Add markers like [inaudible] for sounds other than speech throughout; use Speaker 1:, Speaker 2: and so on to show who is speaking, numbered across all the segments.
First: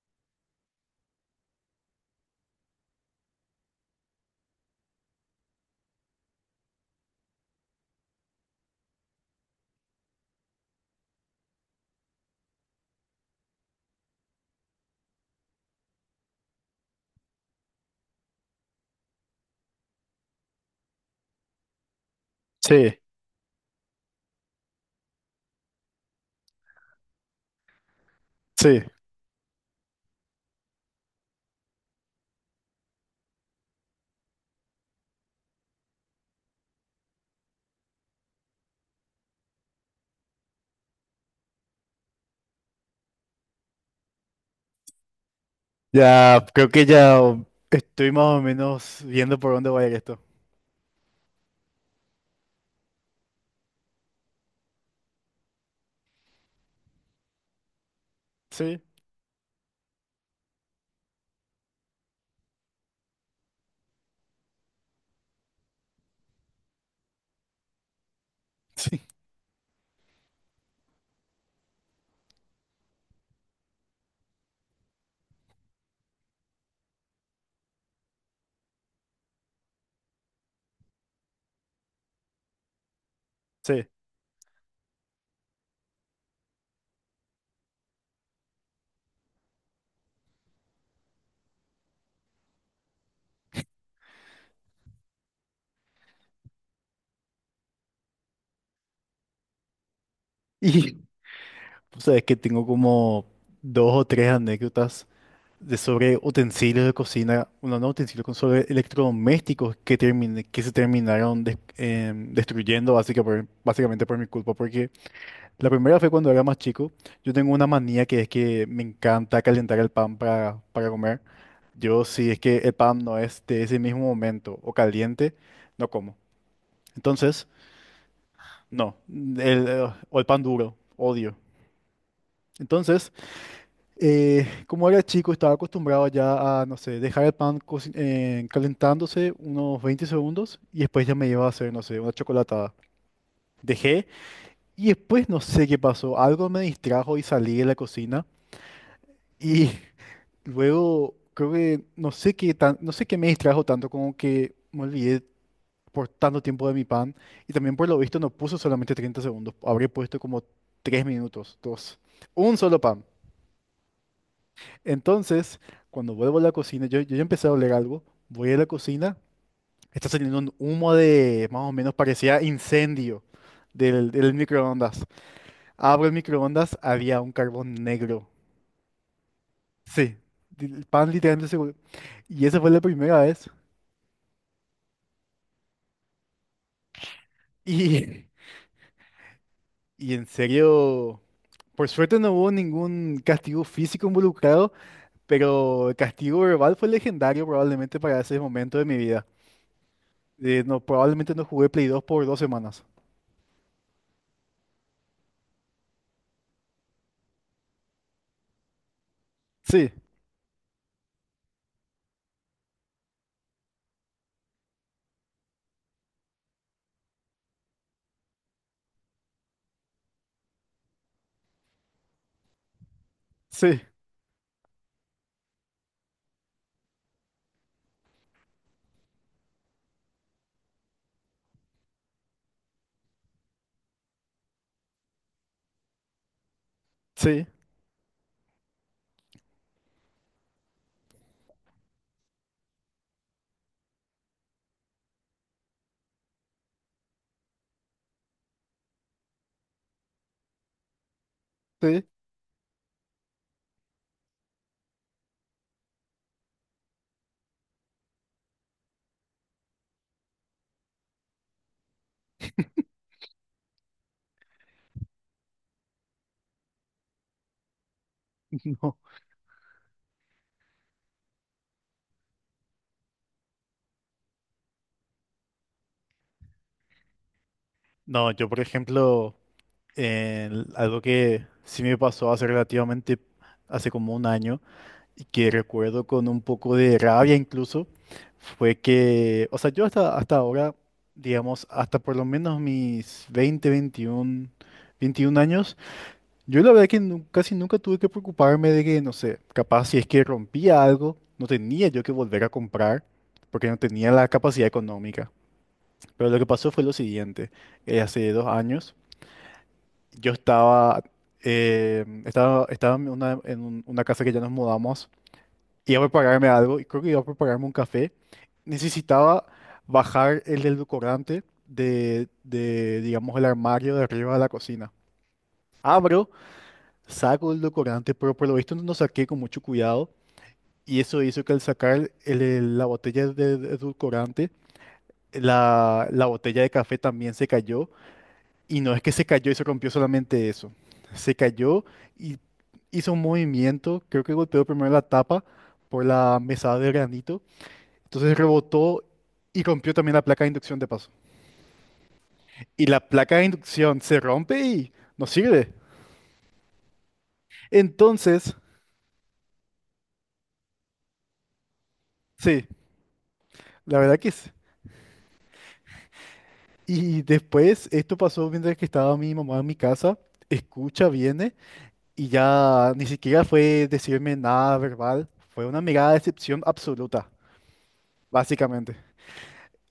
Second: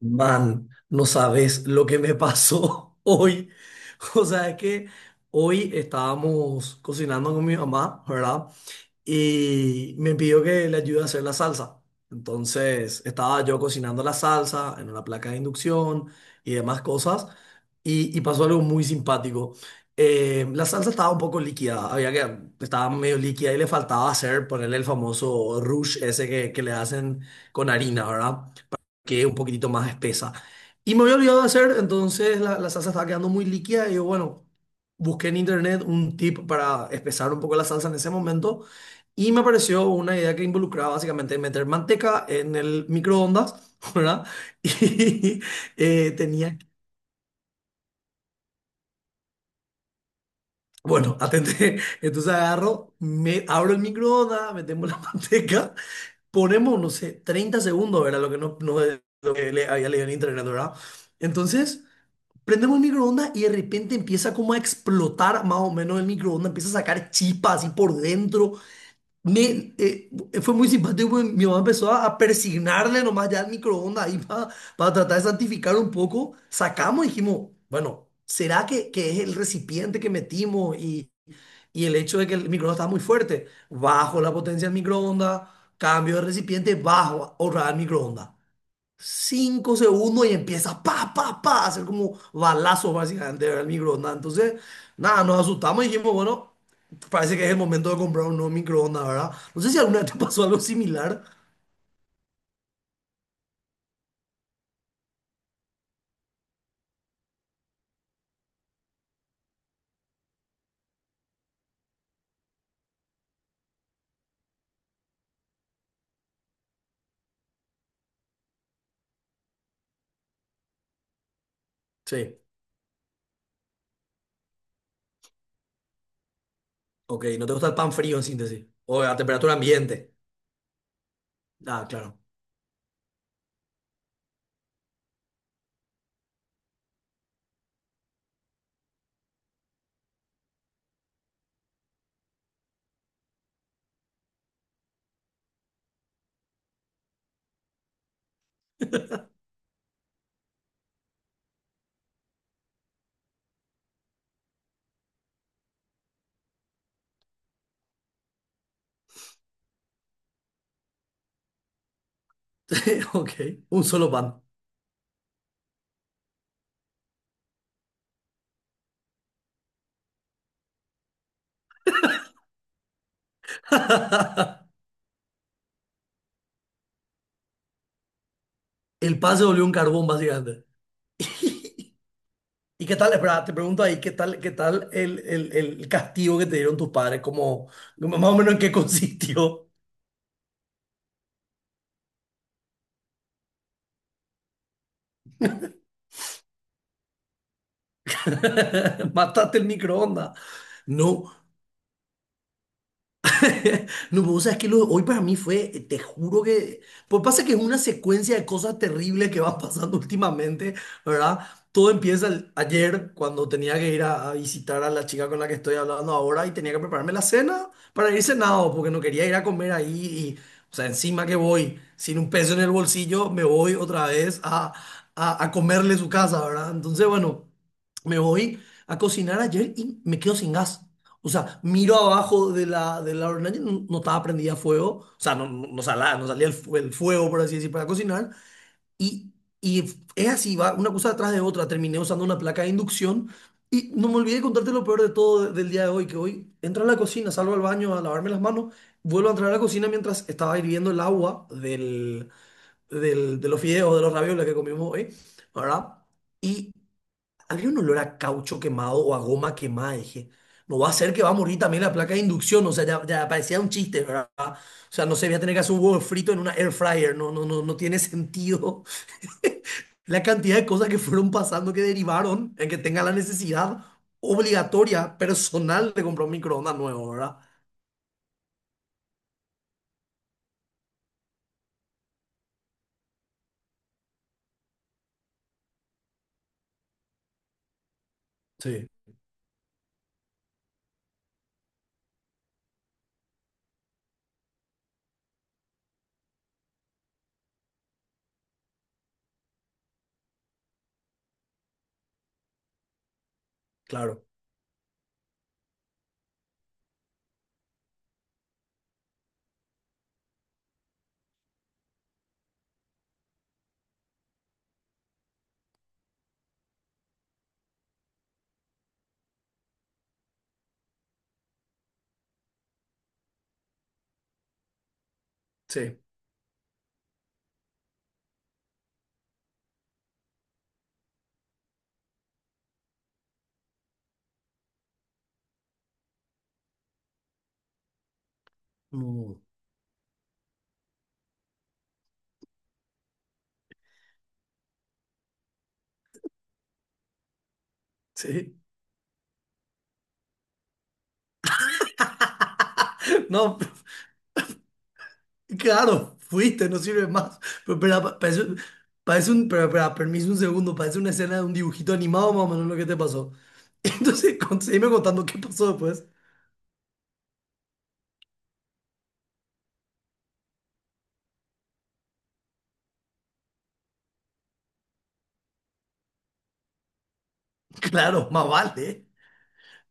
Speaker 1: Man, no sabes lo que me pasó [laughs] hoy. O sea, es que hoy estábamos cocinando con mi mamá, ¿verdad? Y me pidió que le ayude a hacer la salsa. Entonces, estaba yo cocinando la salsa en una placa de inducción y demás cosas. Y pasó algo muy simpático. La salsa estaba un poco líquida, había que, estaba
Speaker 2: Sí,
Speaker 1: medio líquida y le faltaba hacer, ponerle el famoso rush ese que le hacen con harina, ¿verdad?
Speaker 2: sí.
Speaker 1: Que es un poquitito más espesa. Y me había olvidado de hacer, entonces la salsa estaba quedando muy líquida y yo, bueno, busqué en internet un tip para espesar un poco la salsa en ese momento y me apareció una idea que involucraba básicamente meter manteca en el microondas, [laughs] ¿verdad? Y
Speaker 2: Ya,
Speaker 1: tenía...
Speaker 2: creo que ya estoy más o menos viendo por dónde va a ir esto.
Speaker 1: Bueno, atente, entonces agarro, me abro el microondas, metemos la [laughs] manteca, ponemos, no sé, 30 segundos, era lo que
Speaker 2: Sí,
Speaker 1: le había leído en internet, ¿verdad? Entonces, prendemos el microondas y de repente empieza como a explotar más o menos el microondas, empieza a sacar chispas así por dentro.
Speaker 2: [laughs] sí,
Speaker 1: Me, eh, Fue muy simpático, porque mi mamá empezó a persignarle nomás ya al microondas ahí para tratar de santificar un poco. Sacamos y dijimos, bueno, ¿será que es el recipiente que metimos y el hecho de que el microondas estaba muy fuerte?
Speaker 2: sí.
Speaker 1: Bajo la potencia del microondas, cambio de recipiente, bajo, ahorrar el microondas. 5 segundos y empieza pa, pa, pa, a hacer como balazos básicamente, ¿verdad? El microondas. Entonces, nada, nos asustamos y dijimos, bueno, parece que es el momento de comprar un nuevo microondas, ¿verdad? No sé si alguna vez te pasó algo
Speaker 2: Y
Speaker 1: similar.
Speaker 2: sabes que tengo como dos o tres anécdotas de sobre utensilios de cocina, bueno, no utensilios, con sobre electrodomésticos que que se terminaron destruyendo básicamente por mi culpa, porque la primera fue cuando era más chico. Yo tengo una manía que es que me encanta calentar el pan para comer. Yo, si
Speaker 1: Sí,
Speaker 2: es que el pan no es de ese mismo momento o caliente, no como.
Speaker 1: ok, no
Speaker 2: Entonces,
Speaker 1: te gusta el pan frío en síntesis.
Speaker 2: no.
Speaker 1: O a temperatura
Speaker 2: El, eh,
Speaker 1: ambiente.
Speaker 2: o el pan duro, odio.
Speaker 1: Ah, claro.
Speaker 2: Entonces, como era chico, estaba acostumbrado ya a, no sé, dejar el pan calentándose unos 20 segundos y después ya me iba a hacer, no sé, una chocolatada. Dejé y después no sé qué pasó. Algo me distrajo y salí de la cocina. Y [laughs] luego creo que no sé qué me distrajo tanto, como que me olvidé por tanto tiempo de mi pan. Y también por lo visto no puso solamente 30 segundos, habré puesto como 3 minutos, dos. Un solo pan.
Speaker 1: [laughs] Ok, un solo pan.
Speaker 2: Entonces, cuando vuelvo a la cocina, yo ya empecé a oler algo, voy a la cocina, está saliendo un humo de más o menos parecía incendio del
Speaker 1: [laughs]
Speaker 2: microondas. Abro el microondas, había un carbón negro.
Speaker 1: El pan se volvió un carbón
Speaker 2: Sí,
Speaker 1: básicamente.
Speaker 2: el pan literalmente seguro.
Speaker 1: [laughs]
Speaker 2: Y esa fue la
Speaker 1: ¿Y qué tal?
Speaker 2: primera
Speaker 1: Espera,
Speaker 2: vez.
Speaker 1: te pregunto ahí, ¿qué tal el castigo que te dieron tus padres? Como, más
Speaker 2: Y,
Speaker 1: o menos en qué [laughs] consistió.
Speaker 2: y en serio, por suerte no hubo ningún castigo físico involucrado, pero el castigo verbal fue legendario probablemente para ese momento de mi
Speaker 1: [laughs]
Speaker 2: vida.
Speaker 1: Mataste el microondas.
Speaker 2: No,
Speaker 1: No,
Speaker 2: probablemente no jugué Play 2 por 2 semanas.
Speaker 1: [laughs] no, vos sabés que lo de hoy para mí fue, te juro que, pues pasa que es una secuencia de cosas terribles que van
Speaker 2: Sí,
Speaker 1: pasando [laughs] últimamente, ¿verdad? Todo empieza ayer cuando tenía que ir a visitar a la chica con la que estoy hablando ahora y tenía que prepararme la cena para ir cenado porque no quería ir a comer ahí y, o sea, encima que voy sin un peso en el bolsillo, me voy
Speaker 2: sí,
Speaker 1: otra vez a comerle su casa, ¿verdad? Entonces, bueno, me voy a cocinar ayer y me quedo sin gas. O sea, miro abajo de la hornalla, y no estaba prendida a fuego, o sea, no salía el fuego, por
Speaker 2: sí,
Speaker 1: así decir, para cocinar, y, y es así, va una cosa detrás de otra, terminé usando una placa de inducción, y no me olvidé de contarte lo peor de todo del día de hoy, que hoy entro a la cocina, salgo al baño a lavarme las manos, vuelvo a entrar a la cocina mientras estaba hirviendo el agua
Speaker 2: sí,
Speaker 1: de los fideos, de los ravioles que comimos hoy, ¿verdad? Y había un olor a caucho quemado o a goma quemada. Dije, no va a ser que va a morir también la placa de inducción. O sea, ya parecía un chiste, ¿verdad? O sea, no se voy a tener que hacer un huevo frito en una air fryer. No, no, no, no tiene
Speaker 2: [laughs]
Speaker 1: sentido.
Speaker 2: no.
Speaker 1: [laughs] La cantidad de cosas que fueron pasando que derivaron en que tenga la necesidad obligatoria, personal, de comprar un microondas nuevo, ¿verdad?
Speaker 2: No, yo por ejemplo, algo que sí me pasó hace relativamente, hace como un año, y que recuerdo con un poco de rabia incluso, fue
Speaker 1: Sí,
Speaker 2: que, o sea, yo hasta ahora, digamos, hasta por lo menos mis 20 21, 21 años, yo la verdad que casi nunca tuve que preocuparme de que, no sé, capaz si es que rompía algo, no tenía yo que volver a comprar, porque no tenía
Speaker 1: claro.
Speaker 2: la capacidad económica. Pero lo que pasó fue lo siguiente, hace 2 años, yo estaba, estaba en una una casa que ya nos mudamos, iba a prepararme algo y creo que iba a prepararme un café. Necesitaba bajar el edulcorante de digamos, el armario de arriba de la cocina.
Speaker 1: Sí.
Speaker 2: Abro, saco el edulcorante, pero por lo visto no saqué con mucho cuidado y eso hizo que al sacar la botella de edulcorante, la botella de café también se cayó, y no es que se
Speaker 1: Mm,
Speaker 2: cayó y se rompió solamente eso. Se cayó y hizo un movimiento, creo que golpeó primero la tapa por la mesada de granito. Entonces
Speaker 1: sí.
Speaker 2: rebotó y rompió también la placa de inducción de paso. Y la
Speaker 1: [laughs]
Speaker 2: placa de
Speaker 1: No,
Speaker 2: inducción se rompe y no sirve.
Speaker 1: claro, fuiste, no sirve más. Pero, pero parece,
Speaker 2: Entonces,
Speaker 1: pero, permiso un segundo, parece una escena de un dibujito animado, más o
Speaker 2: sí,
Speaker 1: menos lo que te pasó. [laughs]
Speaker 2: la verdad que
Speaker 1: Entonces,
Speaker 2: sí.
Speaker 1: seguime contando qué pasó después.
Speaker 2: Y después esto pasó mientras que estaba mi mamá en mi casa. Escucha, viene y ya ni siquiera fue decirme nada verbal. Fue una mirada de decepción absoluta,
Speaker 1: Claro, más
Speaker 2: básicamente.
Speaker 1: vale.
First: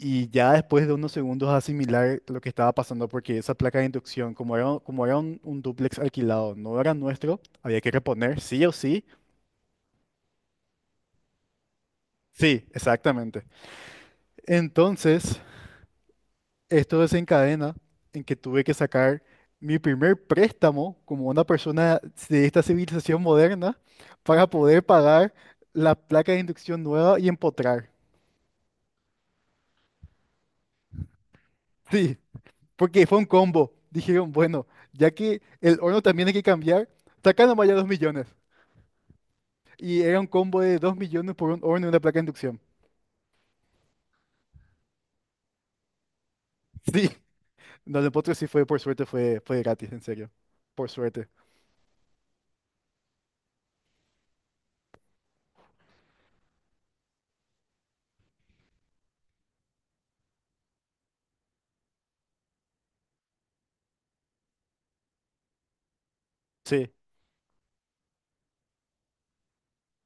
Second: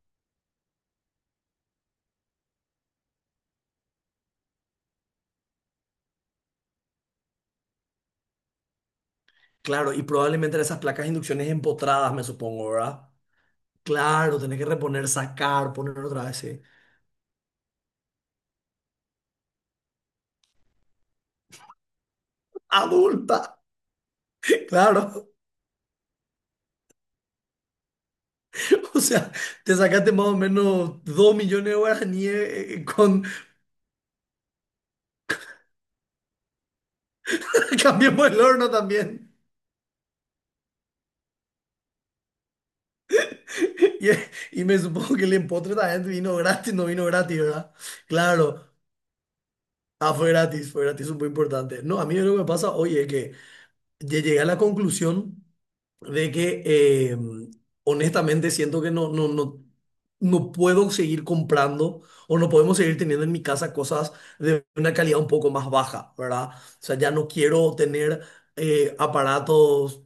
Speaker 2: Y ya después de unos segundos asimilar lo que estaba pasando, porque esa placa de inducción, como era un dúplex alquilado, no era nuestro, había que reponer sí o sí.
Speaker 1: Claro, y probablemente eran esas placas de inducciones empotradas, me
Speaker 2: Sí,
Speaker 1: supongo, ¿verdad?
Speaker 2: exactamente.
Speaker 1: Claro, tenés que reponer,
Speaker 2: Entonces,
Speaker 1: sacar, poner otra vez, sí.
Speaker 2: esto desencadena en que tuve que sacar mi primer préstamo como una persona de esta civilización
Speaker 1: Adulta.
Speaker 2: moderna para
Speaker 1: [laughs]
Speaker 2: poder
Speaker 1: Claro,
Speaker 2: pagar la placa de inducción nueva y empotrar.
Speaker 1: o sea, te sacaste más o menos 2 millones de
Speaker 2: Sí,
Speaker 1: guaraníes
Speaker 2: porque fue
Speaker 1: con...
Speaker 2: un combo. Dijeron, bueno, ya que el horno también hay que cambiar, saca nomás ya
Speaker 1: [laughs]
Speaker 2: 2 millones.
Speaker 1: Cambiemos el horno también.
Speaker 2: Y era un combo de 2 millones por un horno y una placa de inducción.
Speaker 1: Y, y me supongo que el empotre también vino gratis, no vino
Speaker 2: Sí,
Speaker 1: gratis, ¿verdad?
Speaker 2: no, el empotro sí fue,
Speaker 1: Claro.
Speaker 2: por suerte, fue gratis, en
Speaker 1: Ah,
Speaker 2: serio.
Speaker 1: fue
Speaker 2: Por
Speaker 1: gratis, eso es
Speaker 2: suerte.
Speaker 1: muy importante. No, a mí lo que me pasa hoy es que llegué a la conclusión de que honestamente siento que no puedo seguir comprando o no podemos seguir teniendo en mi casa cosas de una calidad un poco más baja, ¿verdad? O
Speaker 2: Sí,
Speaker 1: sea, ya no quiero tener aparatos,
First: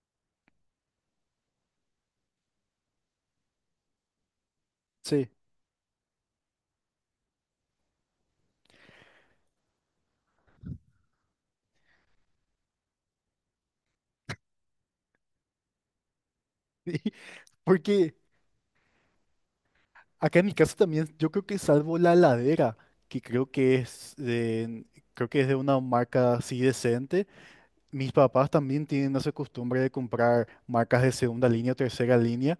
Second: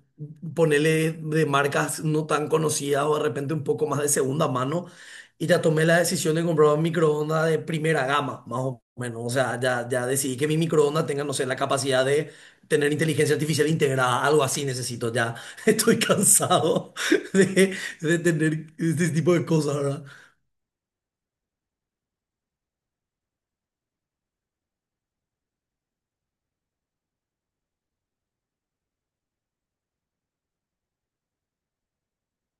Speaker 1: ponerle de marcas no tan conocidas o de repente un poco más de segunda mano.
Speaker 2: sí.
Speaker 1: Y ya tomé la decisión de comprar un microondas de primera gama, más o menos. O sea, ya decidí que mi microondas tenga, no sé, la capacidad de tener inteligencia artificial integrada, algo así necesito ya. [laughs] Estoy cansado
Speaker 2: Sí,
Speaker 1: de,
Speaker 2: porque
Speaker 1: de tener este tipo de cosas, ¿verdad?
Speaker 2: acá en mi caso también, yo creo que salvo la heladera, que creo que es de una marca así decente, mis papás también tienen esa costumbre de comprar marcas de segunda línea o tercera línea,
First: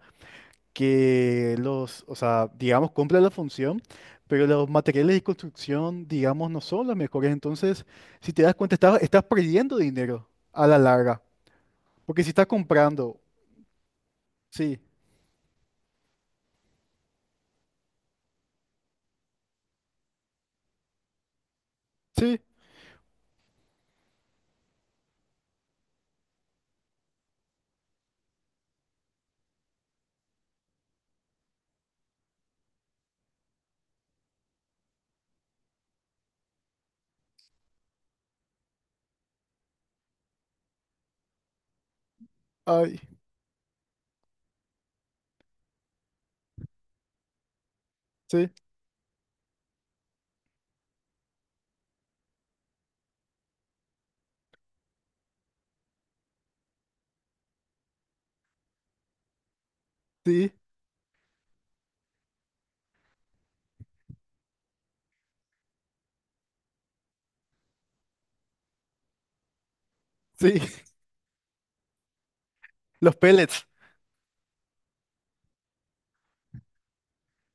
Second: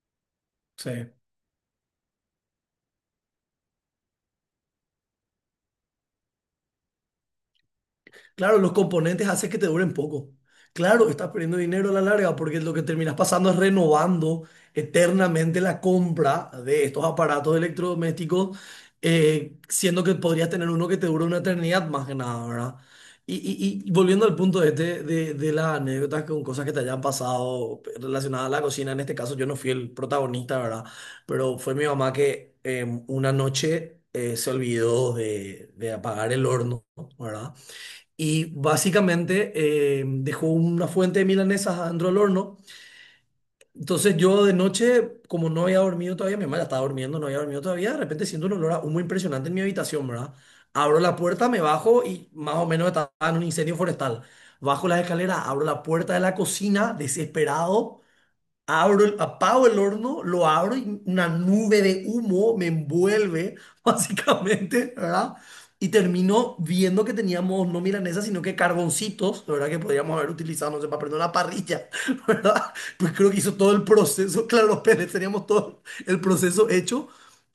Speaker 1: Sí.
Speaker 2: que los, o sea, digamos, cumplen la función, pero los materiales de construcción, digamos, no son los mejores. Entonces, si te das
Speaker 1: Claro, los
Speaker 2: cuenta, estás
Speaker 1: componentes hacen que te
Speaker 2: perdiendo
Speaker 1: duren
Speaker 2: dinero
Speaker 1: poco.
Speaker 2: a la
Speaker 1: Claro,
Speaker 2: larga,
Speaker 1: estás perdiendo dinero a la
Speaker 2: porque si
Speaker 1: larga
Speaker 2: estás
Speaker 1: porque lo que terminas
Speaker 2: comprando,
Speaker 1: pasando es renovando
Speaker 2: sí,
Speaker 1: eternamente la compra de estos aparatos electrodomésticos, siendo que podrías tener uno que te dure una eternidad más que
Speaker 2: sí,
Speaker 1: nada, ¿verdad? Y volviendo al punto este de las anécdotas con cosas que te hayan pasado relacionadas a la cocina, en este caso yo no fui el protagonista, ¿verdad? Pero fue mi mamá que una noche se olvidó de apagar el horno, ¿verdad? Y básicamente dejó una fuente de milanesas adentro del horno.
Speaker 2: ay,
Speaker 1: Entonces yo de noche, como no había dormido todavía, mi mamá ya estaba durmiendo, no había dormido todavía, de repente siento
Speaker 2: sí,
Speaker 1: un olor a humo impresionante en mi habitación, ¿verdad? Abro la puerta, me bajo y más o menos estaba en un incendio forestal. Bajo las escaleras, abro la puerta de la cocina, desesperado, abro, apago el horno, lo
Speaker 2: sí,
Speaker 1: abro y una nube de humo me envuelve, [laughs] básicamente, ¿verdad? Y termino viendo que teníamos no milanesas, sino que carboncitos, ¿verdad? Que podríamos haber utilizado, no
Speaker 2: sí.
Speaker 1: sé, para prender una parrilla, [laughs] ¿verdad? Pues
Speaker 2: Los
Speaker 1: creo que hizo
Speaker 2: pellets,
Speaker 1: todo el proceso, [laughs] claro, los pellets teníamos todo el proceso hecho.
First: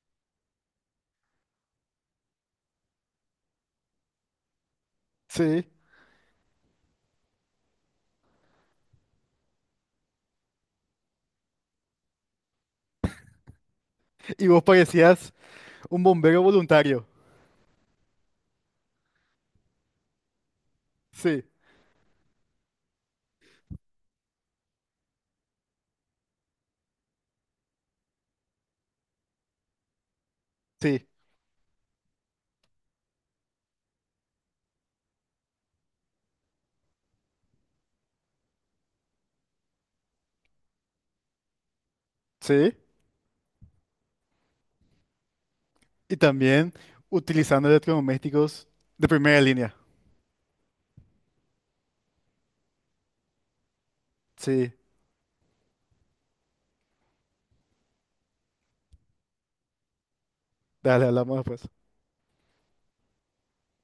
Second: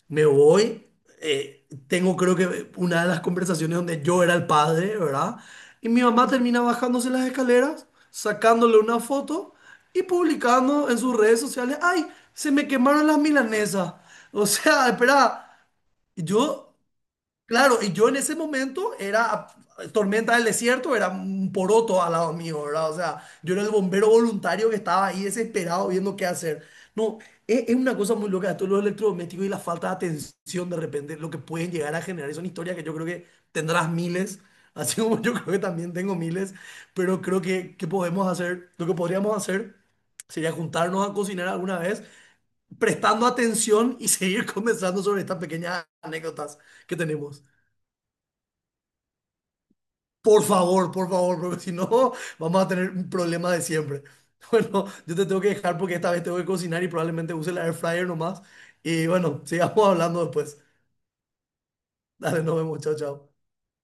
Speaker 1: Me voy, tengo creo que una de las conversaciones donde yo era el padre, ¿verdad?
Speaker 2: sí.
Speaker 1: Y mi mamá termina bajándose las escaleras, sacándole una foto y publicando en sus redes sociales, ¡ay! Se me quemaron las milanesas. O
Speaker 2: Y vos
Speaker 1: sea, [laughs]
Speaker 2: parecías
Speaker 1: espera.
Speaker 2: un bombero
Speaker 1: Yo
Speaker 2: voluntario,
Speaker 1: Claro, y yo en ese momento era tormenta del desierto, era
Speaker 2: sí,
Speaker 1: un poroto al lado mío, ¿verdad? O sea, yo era el bombero voluntario que estaba ahí desesperado viendo qué hacer. No, es una cosa muy loca, esto de los electrodomésticos y la falta de atención de
Speaker 2: sí,
Speaker 1: repente, lo que pueden llegar a generar. Y son historias que yo creo que tendrás miles, [laughs] así como yo creo que también tengo miles, pero creo que podemos hacer, lo que podríamos hacer sería juntarnos a cocinar alguna vez,
Speaker 2: sí.
Speaker 1: prestando atención y seguir [laughs] conversando sobre estas pequeñas
Speaker 2: Y
Speaker 1: anécdotas
Speaker 2: también
Speaker 1: que tenemos.
Speaker 2: utilizando electrodomésticos de primera línea,
Speaker 1: Por favor, porque si no vamos a tener un problema de siempre. [laughs]
Speaker 2: sí.
Speaker 1: Bueno, yo te tengo que dejar porque esta vez tengo que cocinar y probablemente use el air fryer nomás. Y bueno, sigamos hablando después.
Speaker 2: Dale, hablamos después.
Speaker 1: Dale, nos vemos, chao, chao.